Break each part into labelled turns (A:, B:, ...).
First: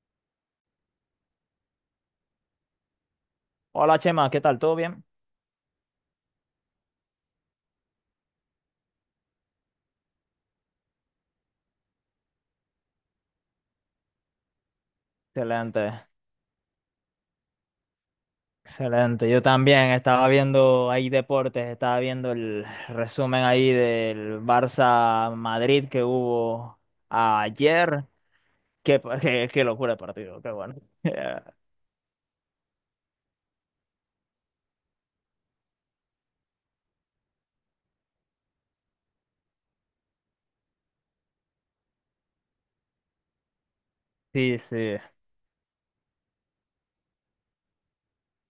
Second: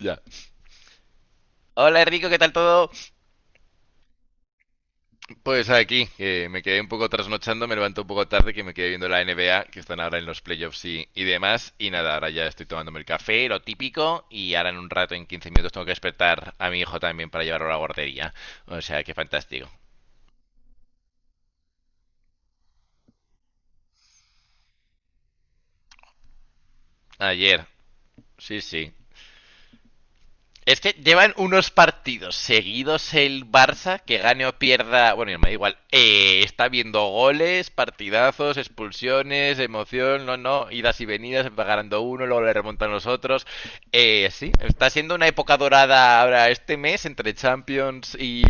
A: Ya. Hola Enrico, ¿qué tal todo?
B: Hola Chema, ¿qué tal? ¿Todo bien?
A: Pues aquí, que me quedé un poco trasnochando, me levanto un poco tarde, que me quedé viendo la NBA, que están ahora en los playoffs y demás. Y nada, ahora ya estoy tomándome el café, lo típico, y ahora en un rato, en 15 minutos, tengo que
B: Excelente,
A: despertar a mi hijo también para llevarlo a la guardería. O sea, que
B: excelente. Yo
A: fantástico.
B: también estaba viendo ahí deportes, estaba viendo el resumen ahí del Barça Madrid que hubo
A: Ayer,
B: ayer.
A: sí, sí.
B: Qué locura de partido, qué bueno.
A: Es que llevan unos partidos seguidos el Barça, que gane o pierda, bueno, me da igual, está viendo goles, partidazos, expulsiones, emoción, no, no, idas y venidas, va ganando uno, luego le remontan los otros. Sí,
B: Sí,
A: está
B: sí.
A: siendo una época dorada ahora este mes entre Champions y,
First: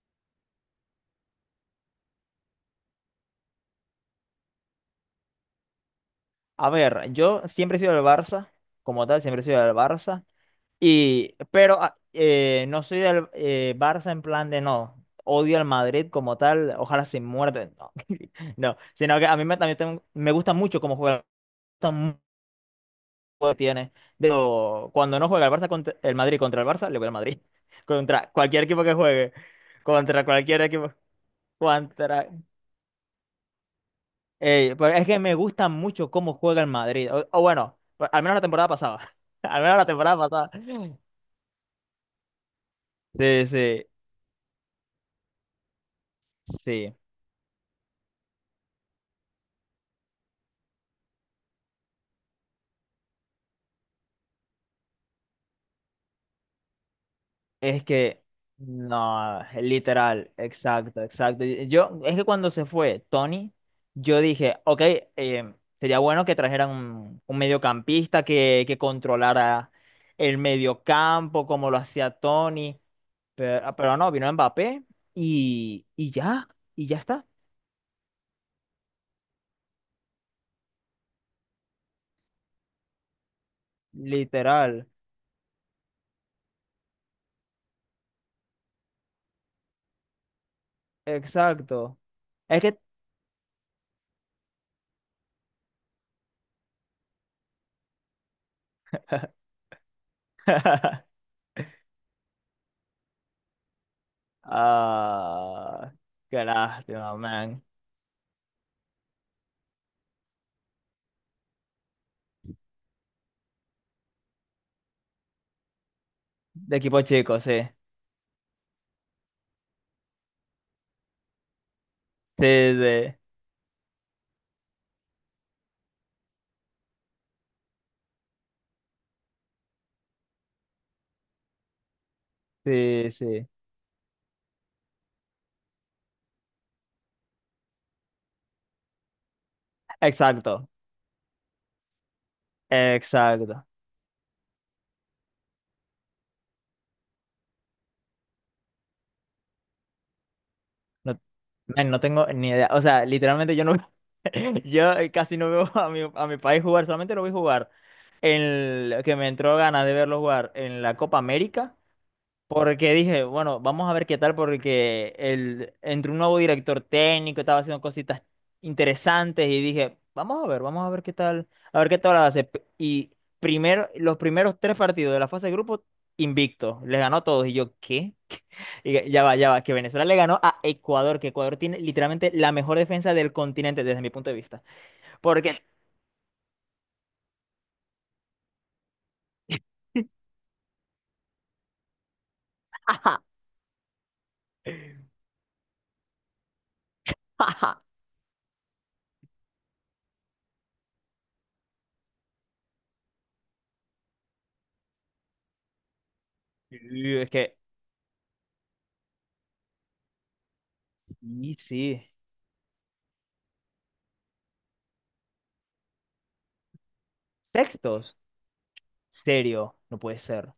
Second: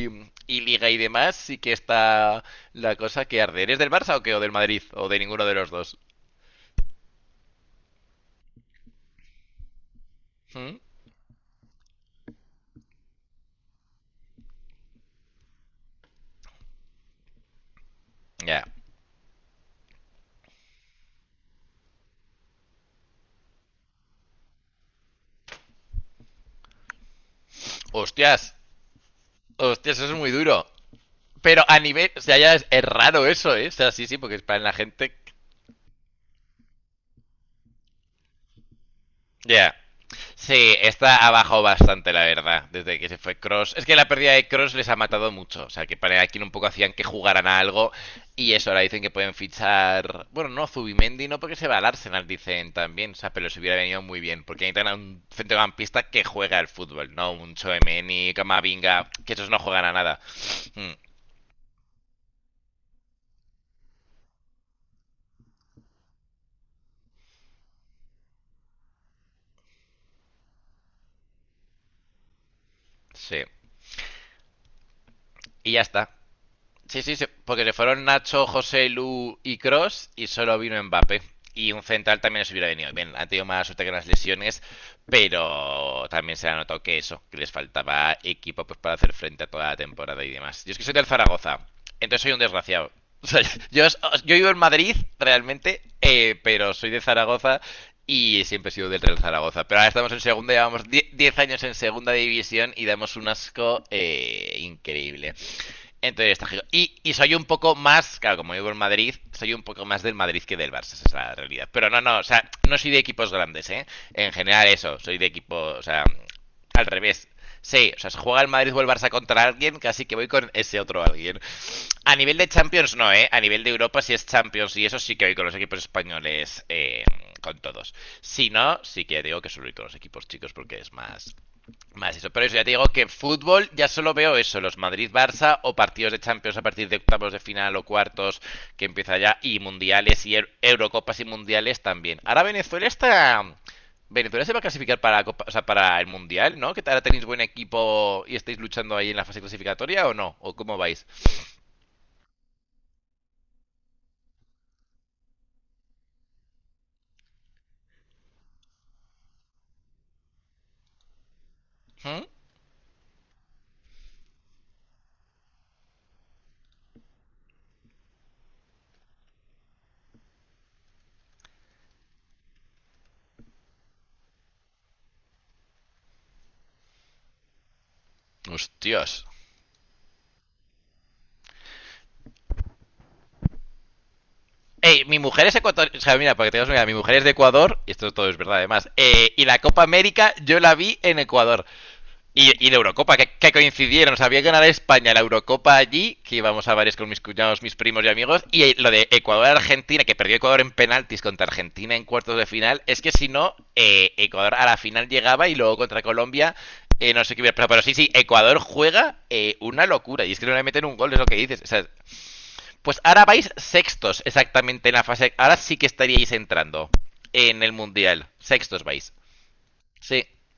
A: y Liga y demás, sí que está la cosa que arde. ¿Eres del Barça o qué? ¿O del Madrid? ¿O de ninguno de los dos?
B: A ver, yo siempre he sido del Barça, como tal, siempre he sido del Barça.
A: ¿Mm?
B: Pero no soy del Barça en plan de no, odio al Madrid como tal, ojalá se muerde, no,
A: Ya. Yeah.
B: no, sino que a mí me gusta mucho cómo juega, me gusta mucho el juego que tiene. De hecho, cuando no juega el Madrid contra el Barça, le voy al Madrid, contra
A: Hostias,
B: cualquier equipo que juegue,
A: hostias, eso es
B: contra
A: muy
B: cualquier
A: duro.
B: equipo,
A: Pero a nivel. O
B: contra...
A: sea, ya es raro eso, ¿eh? O sea, sí, sí, porque es para la
B: pero es
A: gente.
B: que me gusta mucho cómo juega el Madrid, o bueno, al menos la temporada pasada,
A: Ya.
B: al
A: Yeah.
B: menos la temporada pasada,
A: Sí, está abajo bastante, la verdad, desde que se fue
B: sí,
A: Cross. Es
B: sí,
A: que la pérdida de Cross les ha matado mucho. O sea, que para aquí un poco hacían
B: sí.
A: que jugaran a algo. Y eso, ahora dicen que pueden fichar. Bueno, no, Zubimendi, no porque se va al Arsenal, dicen también. O sea, pero les hubiera venido muy bien. Porque necesitan a un centrocampista que juega al fútbol, ¿no? Un
B: Es que,
A: Choemeni, Camavinga, que
B: no,
A: esos no juegan a nada.
B: literal,
A: Mm,
B: exacto, exacto. Yo, es que cuando se fue Tony, yo dije, ok, eh, sería bueno que trajeran un mediocampista que controlara el mediocampo, como lo hacía Tony,
A: sí.
B: pero no, vino Mbappé
A: Y ya
B: y,
A: está.
B: y ya, y ya
A: Sí, sí, sí,
B: está,
A: porque le fueron Nacho, José, Lu y Cross y solo vino Mbappé. Y un central también les hubiera venido. Bien, han tenido más suerte que las lesiones,
B: literal,
A: pero también se ha notado que eso, que les faltaba equipo pues, para hacer frente a toda la temporada y demás. Yo es que soy del Zaragoza,
B: exacto.
A: entonces soy un
B: Es que,
A: desgraciado. O sea, yo, yo vivo en Madrid, realmente, pero soy de Zaragoza y siempre he sido del Real Zaragoza. Pero ahora estamos en segunda, llevamos 10 años en segunda división y damos un asco increíble.
B: ah,
A: Entonces
B: qué
A: está giro. Y
B: lástima,
A: soy un
B: man.
A: poco más, claro, como vivo en Madrid, soy un poco más del Madrid que del Barça, esa es la realidad. Pero no, no, o sea, no soy de equipos grandes, ¿eh? En general eso, soy de equipo, o sea,
B: De
A: al
B: equipo
A: revés.
B: chico, sí,
A: Sí, o sea, se juega el Madrid o el Barça contra alguien, casi que voy con ese otro alguien. A nivel
B: sí,
A: de Champions no,
B: sí.
A: ¿eh? A nivel de Europa sí es Champions y eso sí que voy con los equipos españoles, con todos. Si no, sí que digo que solo voy con los equipos chicos porque es más, más eso, pero eso ya te digo que
B: Sí, sí.
A: fútbol ya solo veo eso, los Madrid-Barça o partidos de Champions a partir de octavos de final o cuartos que empieza ya y mundiales y
B: Exacto.
A: Eurocopas y mundiales también. Ahora Venezuela está
B: Exacto.
A: Venezuela se va a clasificar para la o sea, para el mundial, ¿no? ¿Que ahora tenéis buen equipo y estáis luchando ahí en la fase clasificatoria o no? ¿O cómo vais?
B: No, man, no tengo ni idea. O sea, literalmente yo no yo casi no veo a a mi país jugar, solamente lo vi jugar en que me entró ganas de verlo jugar en la Copa América.
A: ¿Mm?
B: Porque dije, bueno, vamos a ver qué tal, porque entre un nuevo director técnico estaba haciendo cositas interesantes y dije, vamos a ver qué tal, a ver qué tal hace. Y primero, los primeros tres partidos de la fase de grupo, invicto, les ganó a todos. Y yo, ¿qué? Y
A: Hostias.
B: ya va, que Venezuela le ganó a Ecuador, que Ecuador tiene literalmente la mejor defensa del continente desde mi punto de vista.
A: Ey, mi mujer es
B: Porque
A: ecuatoriana. O sea, mira, para que tengas una idea, mi mujer es de Ecuador, y esto todo es verdad además. Y la Copa América yo la vi en Ecuador. Y la Eurocopa, que coincidieron. Sabía ganar España la Eurocopa allí, que íbamos a varios con mis cuñados, mis primos y amigos. Y lo de Ecuador-Argentina, que perdió Ecuador en penaltis contra Argentina en cuartos de final. Es que si no, Ecuador a la final llegaba y luego contra Colombia,
B: y
A: no
B: es
A: sé qué hubiera
B: que.
A: pasado. Pero sí, sí, Ecuador juega una locura. Y es que no le meten un gol, es lo que
B: Y
A: dices. O sea,
B: sí.
A: pues ahora vais sextos exactamente en la fase. Ahora sí que estaríais entrando en el
B: Sextos.
A: Mundial. Sextos vais.
B: Serio, no puede
A: Sí,
B: ser.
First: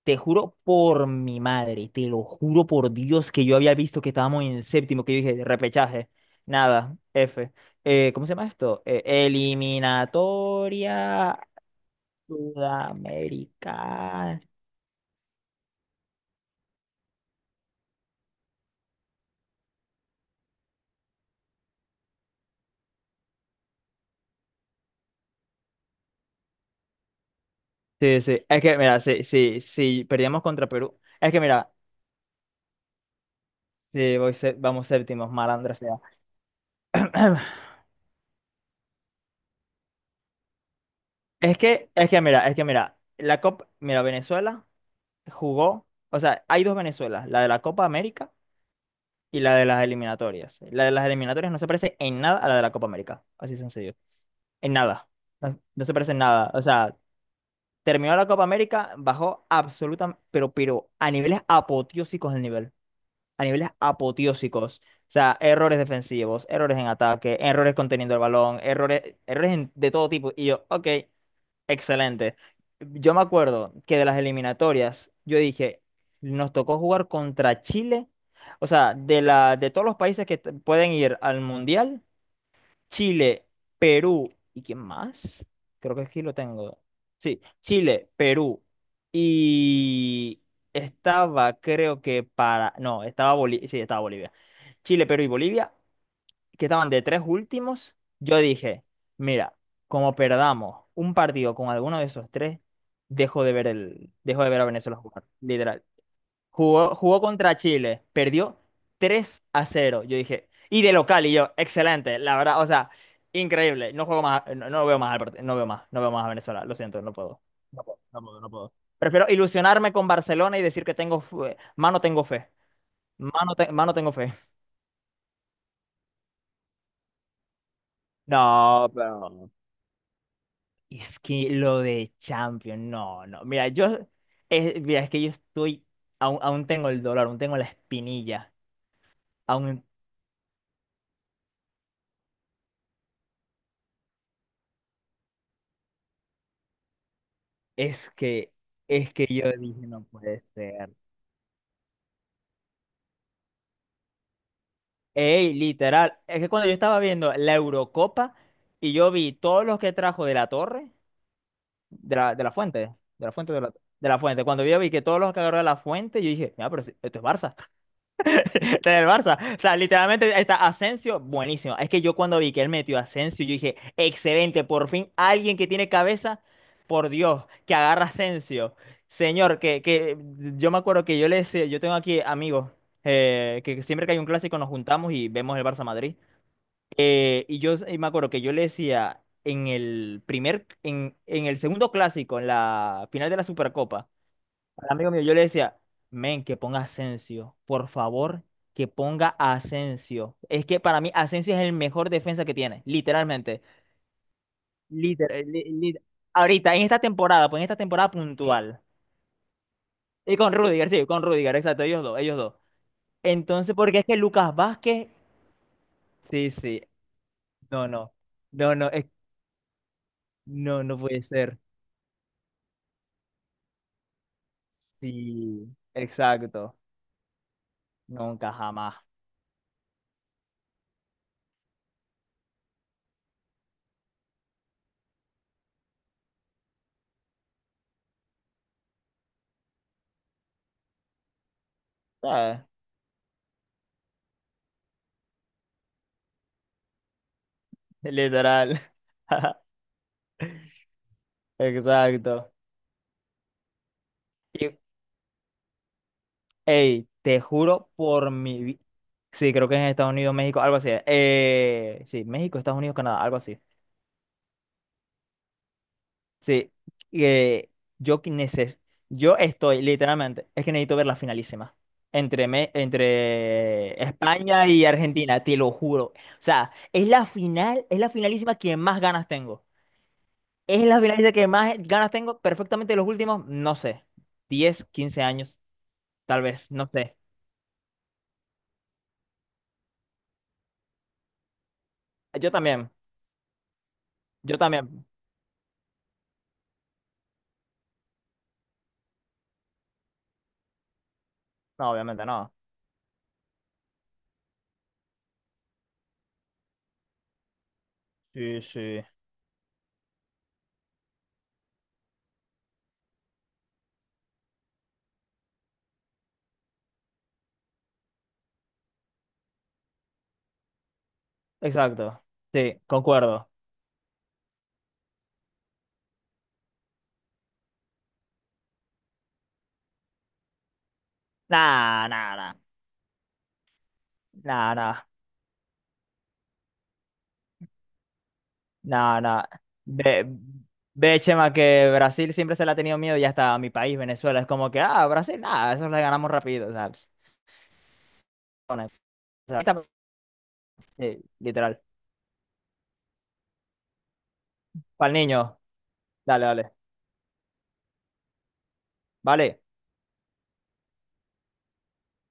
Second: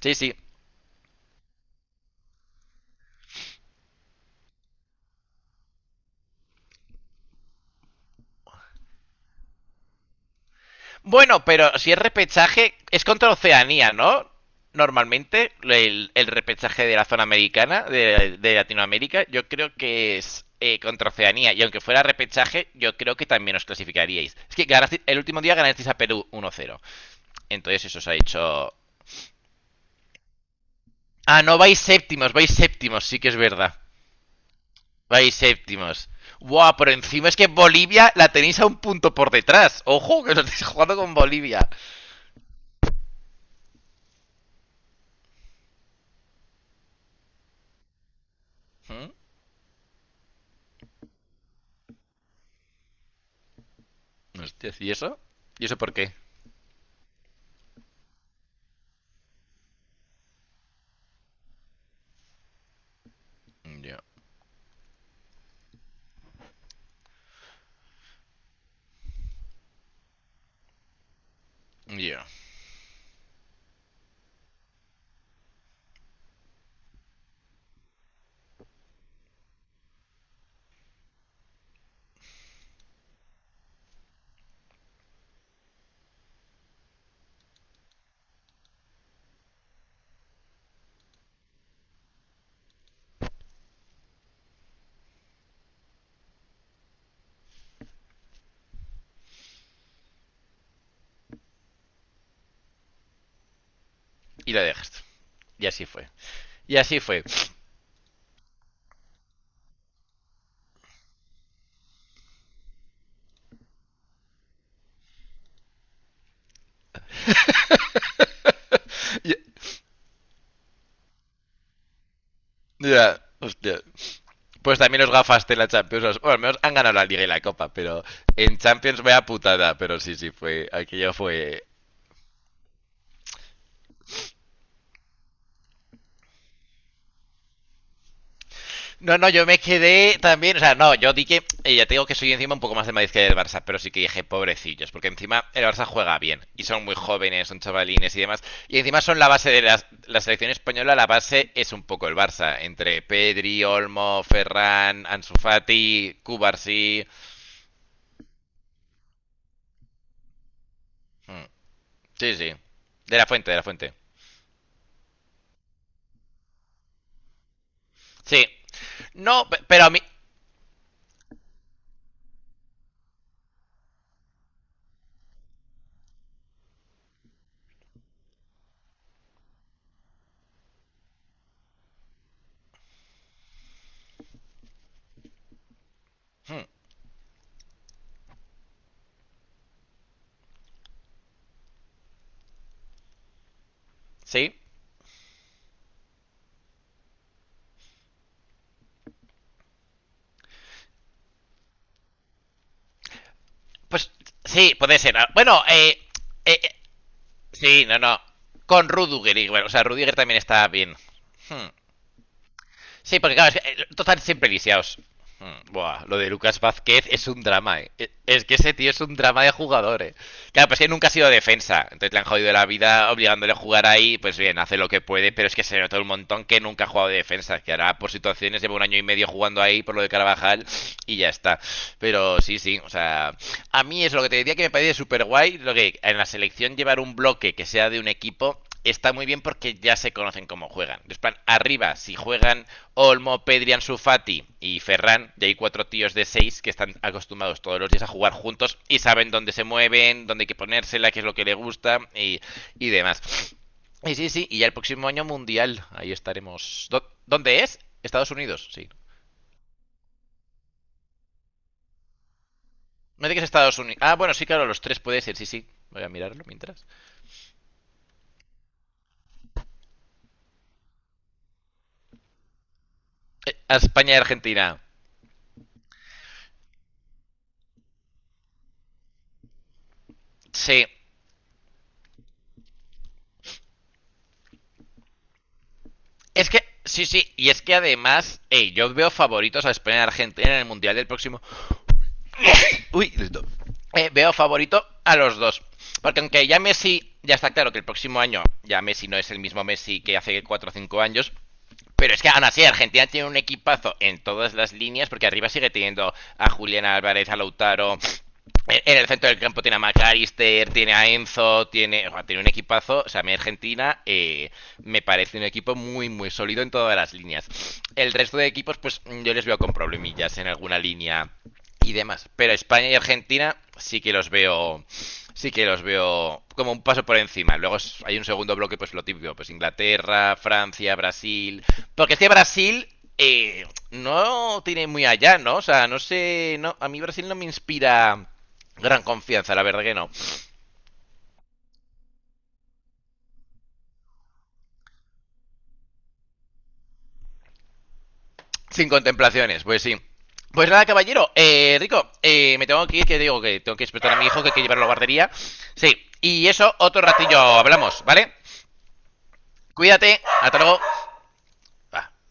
A: sí,
B: Te
A: sí.
B: juro por mi madre, te lo juro por Dios que yo había visto que estábamos en séptimo, que yo dije, repechaje. Nada, F. ¿Cómo se llama esto? Eliminatoria
A: Bueno, pero si es repechaje, es contra Oceanía, ¿no?
B: sudamericana.
A: Normalmente el repechaje de la zona americana, de Latinoamérica, yo creo que es contra Oceanía. Y aunque fuera repechaje, yo creo que también os clasificaríais. Es que el último día ganasteis a Perú 1-0. Entonces eso os ha
B: Sí, sí. Es
A: hecho...
B: que, mira, si perdíamos contra Perú. Es
A: Ah,
B: que,
A: no,
B: mira,
A: vais séptimos, sí que es verdad.
B: si voy sé- vamos
A: Vais
B: séptimos, malandra
A: séptimos.
B: sea.
A: Buah, pero encima es que Bolivia la tenéis a un punto por detrás. Ojo, que os estáis jugando con
B: Es
A: Bolivia.
B: que, es que, mira, mira, mira, Venezuela jugó, o sea, hay dos Venezuelas, la de la Copa América
A: ¿Mm?
B: y la de las eliminatorias. La de las eliminatorias no se parece en nada a la de la Copa América, así sencillo, en
A: Hostias, ¿y
B: nada,
A: eso?
B: no,
A: ¿Y eso
B: no
A: por
B: se
A: qué?
B: parece en nada. O sea, terminó la Copa América, bajó absolutamente, pero a niveles apoteósicos el nivel. A niveles
A: Ya,
B: apoteósicos. O sea, errores defensivos, errores en ataque, errores conteniendo el balón, de todo tipo. Y yo, ok,
A: ya.
B: excelente. Yo me acuerdo que de las eliminatorias, yo dije, nos tocó jugar contra Chile. O sea, de todos los países pueden ir al Mundial, Chile, Perú, ¿y quién más? Creo que aquí lo tengo. Sí, Chile, Perú. Y estaba, creo que para... No, estaba Bolivia. Sí, estaba Bolivia. Chile, Perú y Bolivia, que estaban de tres últimos. Yo dije, mira, como perdamos un partido con alguno de esos tres, dejo de
A: Y
B: ver
A: la
B: a Venezuela
A: dejaste.
B: jugar.
A: Y
B: Literal.
A: así fue. Y
B: Jugó,
A: así
B: jugó
A: fue.
B: contra Chile, perdió 3-0. Yo dije, y de local, y yo, excelente, la verdad, o sea, increíble. No juego más, no veo más al no veo más a Venezuela, lo siento, no puedo. No puedo, no puedo, no puedo. Prefiero
A: Ya,
B: ilusionarme con Barcelona y decir que mano tengo fe.
A: ya,
B: Mano,
A: hostia.
B: mano tengo fe.
A: Pues también los gafaste en la Champions. Bueno, al menos han ganado la Liga y la Copa, pero en
B: No,
A: Champions vaya
B: pero
A: putada. Pero sí, sí, fue. Aquello
B: es que
A: fue
B: lo de Champions, no, no. Mira, mira, es que yo estoy, aún tengo el dolor, aún tengo la espinilla.
A: no, no, yo me
B: Aún,
A: quedé también, o sea, no, yo di que, ya te digo que soy encima un poco más del Madrid que del Barça, pero sí que dije, pobrecillos, porque encima el Barça juega bien, y son muy jóvenes, son
B: Es
A: chavalines y demás,
B: que,
A: y encima
B: es
A: son
B: que
A: la base
B: yo
A: de
B: dije, no
A: la
B: puede
A: selección
B: ser.
A: española, la base es un poco el Barça, entre Pedri, Olmo, Ferran, Ansu
B: Ey,
A: Fati,
B: literal, es que cuando yo estaba
A: Cubarsí,
B: viendo la Eurocopa y yo vi todos los que trajo de la torre,
A: Mm, sí,
B: de la
A: sí,
B: fuente, la fuente
A: de
B: de
A: la
B: la,
A: fuente,
B: de la fuente, cuando yo vi que todos los que agarró de la fuente, yo dije, mira, esto es Barça.
A: sí,
B: Está en el Barça.
A: no,
B: O sea,
A: pero a mí,
B: literalmente está Asensio, buenísimo. Es que yo cuando vi que él metió a Asensio, yo dije, excelente, por fin alguien que tiene cabeza, por Dios, que agarra a Asensio. Señor, que yo me acuerdo que yo le decía, yo tengo aquí amigos, que siempre que hay un clásico nos juntamos y vemos el Barça Madrid.
A: Mm,
B: Y yo me acuerdo que yo le decía en en el segundo clásico, en la final de la Supercopa,
A: sí,
B: al amigo mío, yo le decía, men, que ponga Asensio, por favor, que ponga Asensio. Es que para mí Asensio es el mejor defensa que tiene, literalmente.
A: pues sí, puede ser. Ah,
B: Liter- eh,
A: bueno,
B: li- li-
A: eh,
B: Ahorita, en esta temporada, pues en esta
A: sí, no,
B: temporada
A: no.
B: puntual.
A: Con Rudiger, igual. O sea, Rudiger
B: Y
A: también
B: con
A: está
B: Rudiger,
A: bien.
B: sí, con Rudiger, exacto, ellos dos, ellos dos.
A: Sí, porque claro, es que,
B: Entonces, porque es que
A: siempre
B: Lucas
A: lisiados.
B: Vázquez,
A: Mm, buah, lo de
B: sí,
A: Lucas
B: sí,
A: Vázquez es un drama,
B: no,
A: eh.
B: no,
A: Es que ese
B: no, no,
A: tío es un drama de jugador, eh. Claro, pues
B: no,
A: que
B: no
A: nunca ha
B: puede
A: sido
B: ser.
A: defensa. Entonces le han jodido la vida obligándole a jugar ahí. Pues bien, hace lo que puede, pero es que
B: Sí,
A: se nota un montón que
B: exacto,
A: nunca ha jugado de defensa. Que ahora por
B: nunca
A: situaciones lleva un
B: jamás,
A: año y medio jugando ahí por lo de Carvajal y ya está. Pero sí, sí, o sea, a mí es lo que te diría que me parece súper guay. Lo que en la selección llevar un bloque que sea de un equipo está muy bien porque ya se conocen cómo juegan. Después, arriba, si
B: ¿sabes?
A: juegan Olmo, Pedri, Ansu Fati y Ferran, ya hay cuatro tíos de seis que están acostumbrados todos los días a jugar
B: Literal,
A: juntos y saben dónde se mueven, dónde hay que ponérsela, qué es lo que le gusta
B: exacto.
A: y demás. Y sí, sí, y ya el próximo año mundial, ahí estaremos.
B: Ey, te
A: ¿Dónde es?
B: juro por
A: Estados
B: mi
A: Unidos,
B: vida,
A: sí.
B: sí, creo que es en Estados Unidos, México, algo así. Sí, México, Estados Unidos, Canadá,
A: No dice
B: algo
A: que es
B: así.
A: Estados Unidos. Ah, bueno, sí, claro, los tres puede ser, sí, sí. Voy a mirarlo
B: Sí,
A: mientras.
B: eh, yo que neces- yo estoy literalmente, es que necesito ver la finalísima entre
A: España y
B: España
A: Argentina.
B: y Argentina, te lo juro. O sea, es la final, es la finalísima que más ganas tengo. Es
A: Sí,
B: la finalísima que más ganas tengo, perfectamente los últimos, no sé, 10, 15 años, tal
A: es que,
B: vez, no
A: sí,
B: sé.
A: sí, y es que además, hey yo veo favoritos a España y Argentina en el Mundial del próximo.
B: Yo también,
A: Uy, listo. Veo
B: yo
A: favorito
B: también.
A: a los dos. Porque aunque ya Messi, ya está claro que el próximo año ya Messi no es el mismo Messi que hace 4 o 5 años.
B: No,
A: Pero es
B: obviamente
A: que aún
B: no.
A: así Argentina tiene un equipazo en todas las líneas porque arriba sigue teniendo a Julián Álvarez, a Lautaro.
B: Sí,
A: En
B: sí.
A: el centro del campo tiene a McAllister, tiene a Enzo, tiene, o sea, tiene un equipazo. O sea, a mí Argentina me parece un equipo muy, muy sólido en todas las líneas. El resto de equipos, pues yo les veo con problemillas en alguna línea y
B: Exacto.
A: demás. Pero
B: Sí,
A: España y
B: concuerdo.
A: Argentina sí que los veo, sí que los veo como un paso por encima. Luego hay un segundo bloque, pues lo típico, pues Inglaterra, Francia, Brasil.
B: Nah,
A: Porque es que
B: nah, nah.
A: Brasil eh, no
B: Nah,
A: tiene muy
B: nah.
A: allá, ¿no? O sea, no sé, no, a mí Brasil no me inspira gran
B: Nah, nah.
A: confianza, la verdad que no.
B: Ve, ve, Chema, que Brasil siempre se le ha tenido miedo y hasta a mi país, Venezuela, es como que, Brasil, nada, eso le ganamos rápido, ¿sabes? Bueno,
A: Sin
B: o sea,
A: contemplaciones, pues sí. Pues nada,
B: sí,
A: caballero,
B: literal.
A: Rico, me tengo que ir, que digo que tengo que despertar a mi hijo, que hay que llevarlo a la
B: Para el
A: guardería.
B: niño.
A: Sí,
B: Dale,
A: y eso
B: dale.
A: otro ratillo hablamos, ¿vale?
B: Vale.
A: Cuídate, hasta luego. Bah.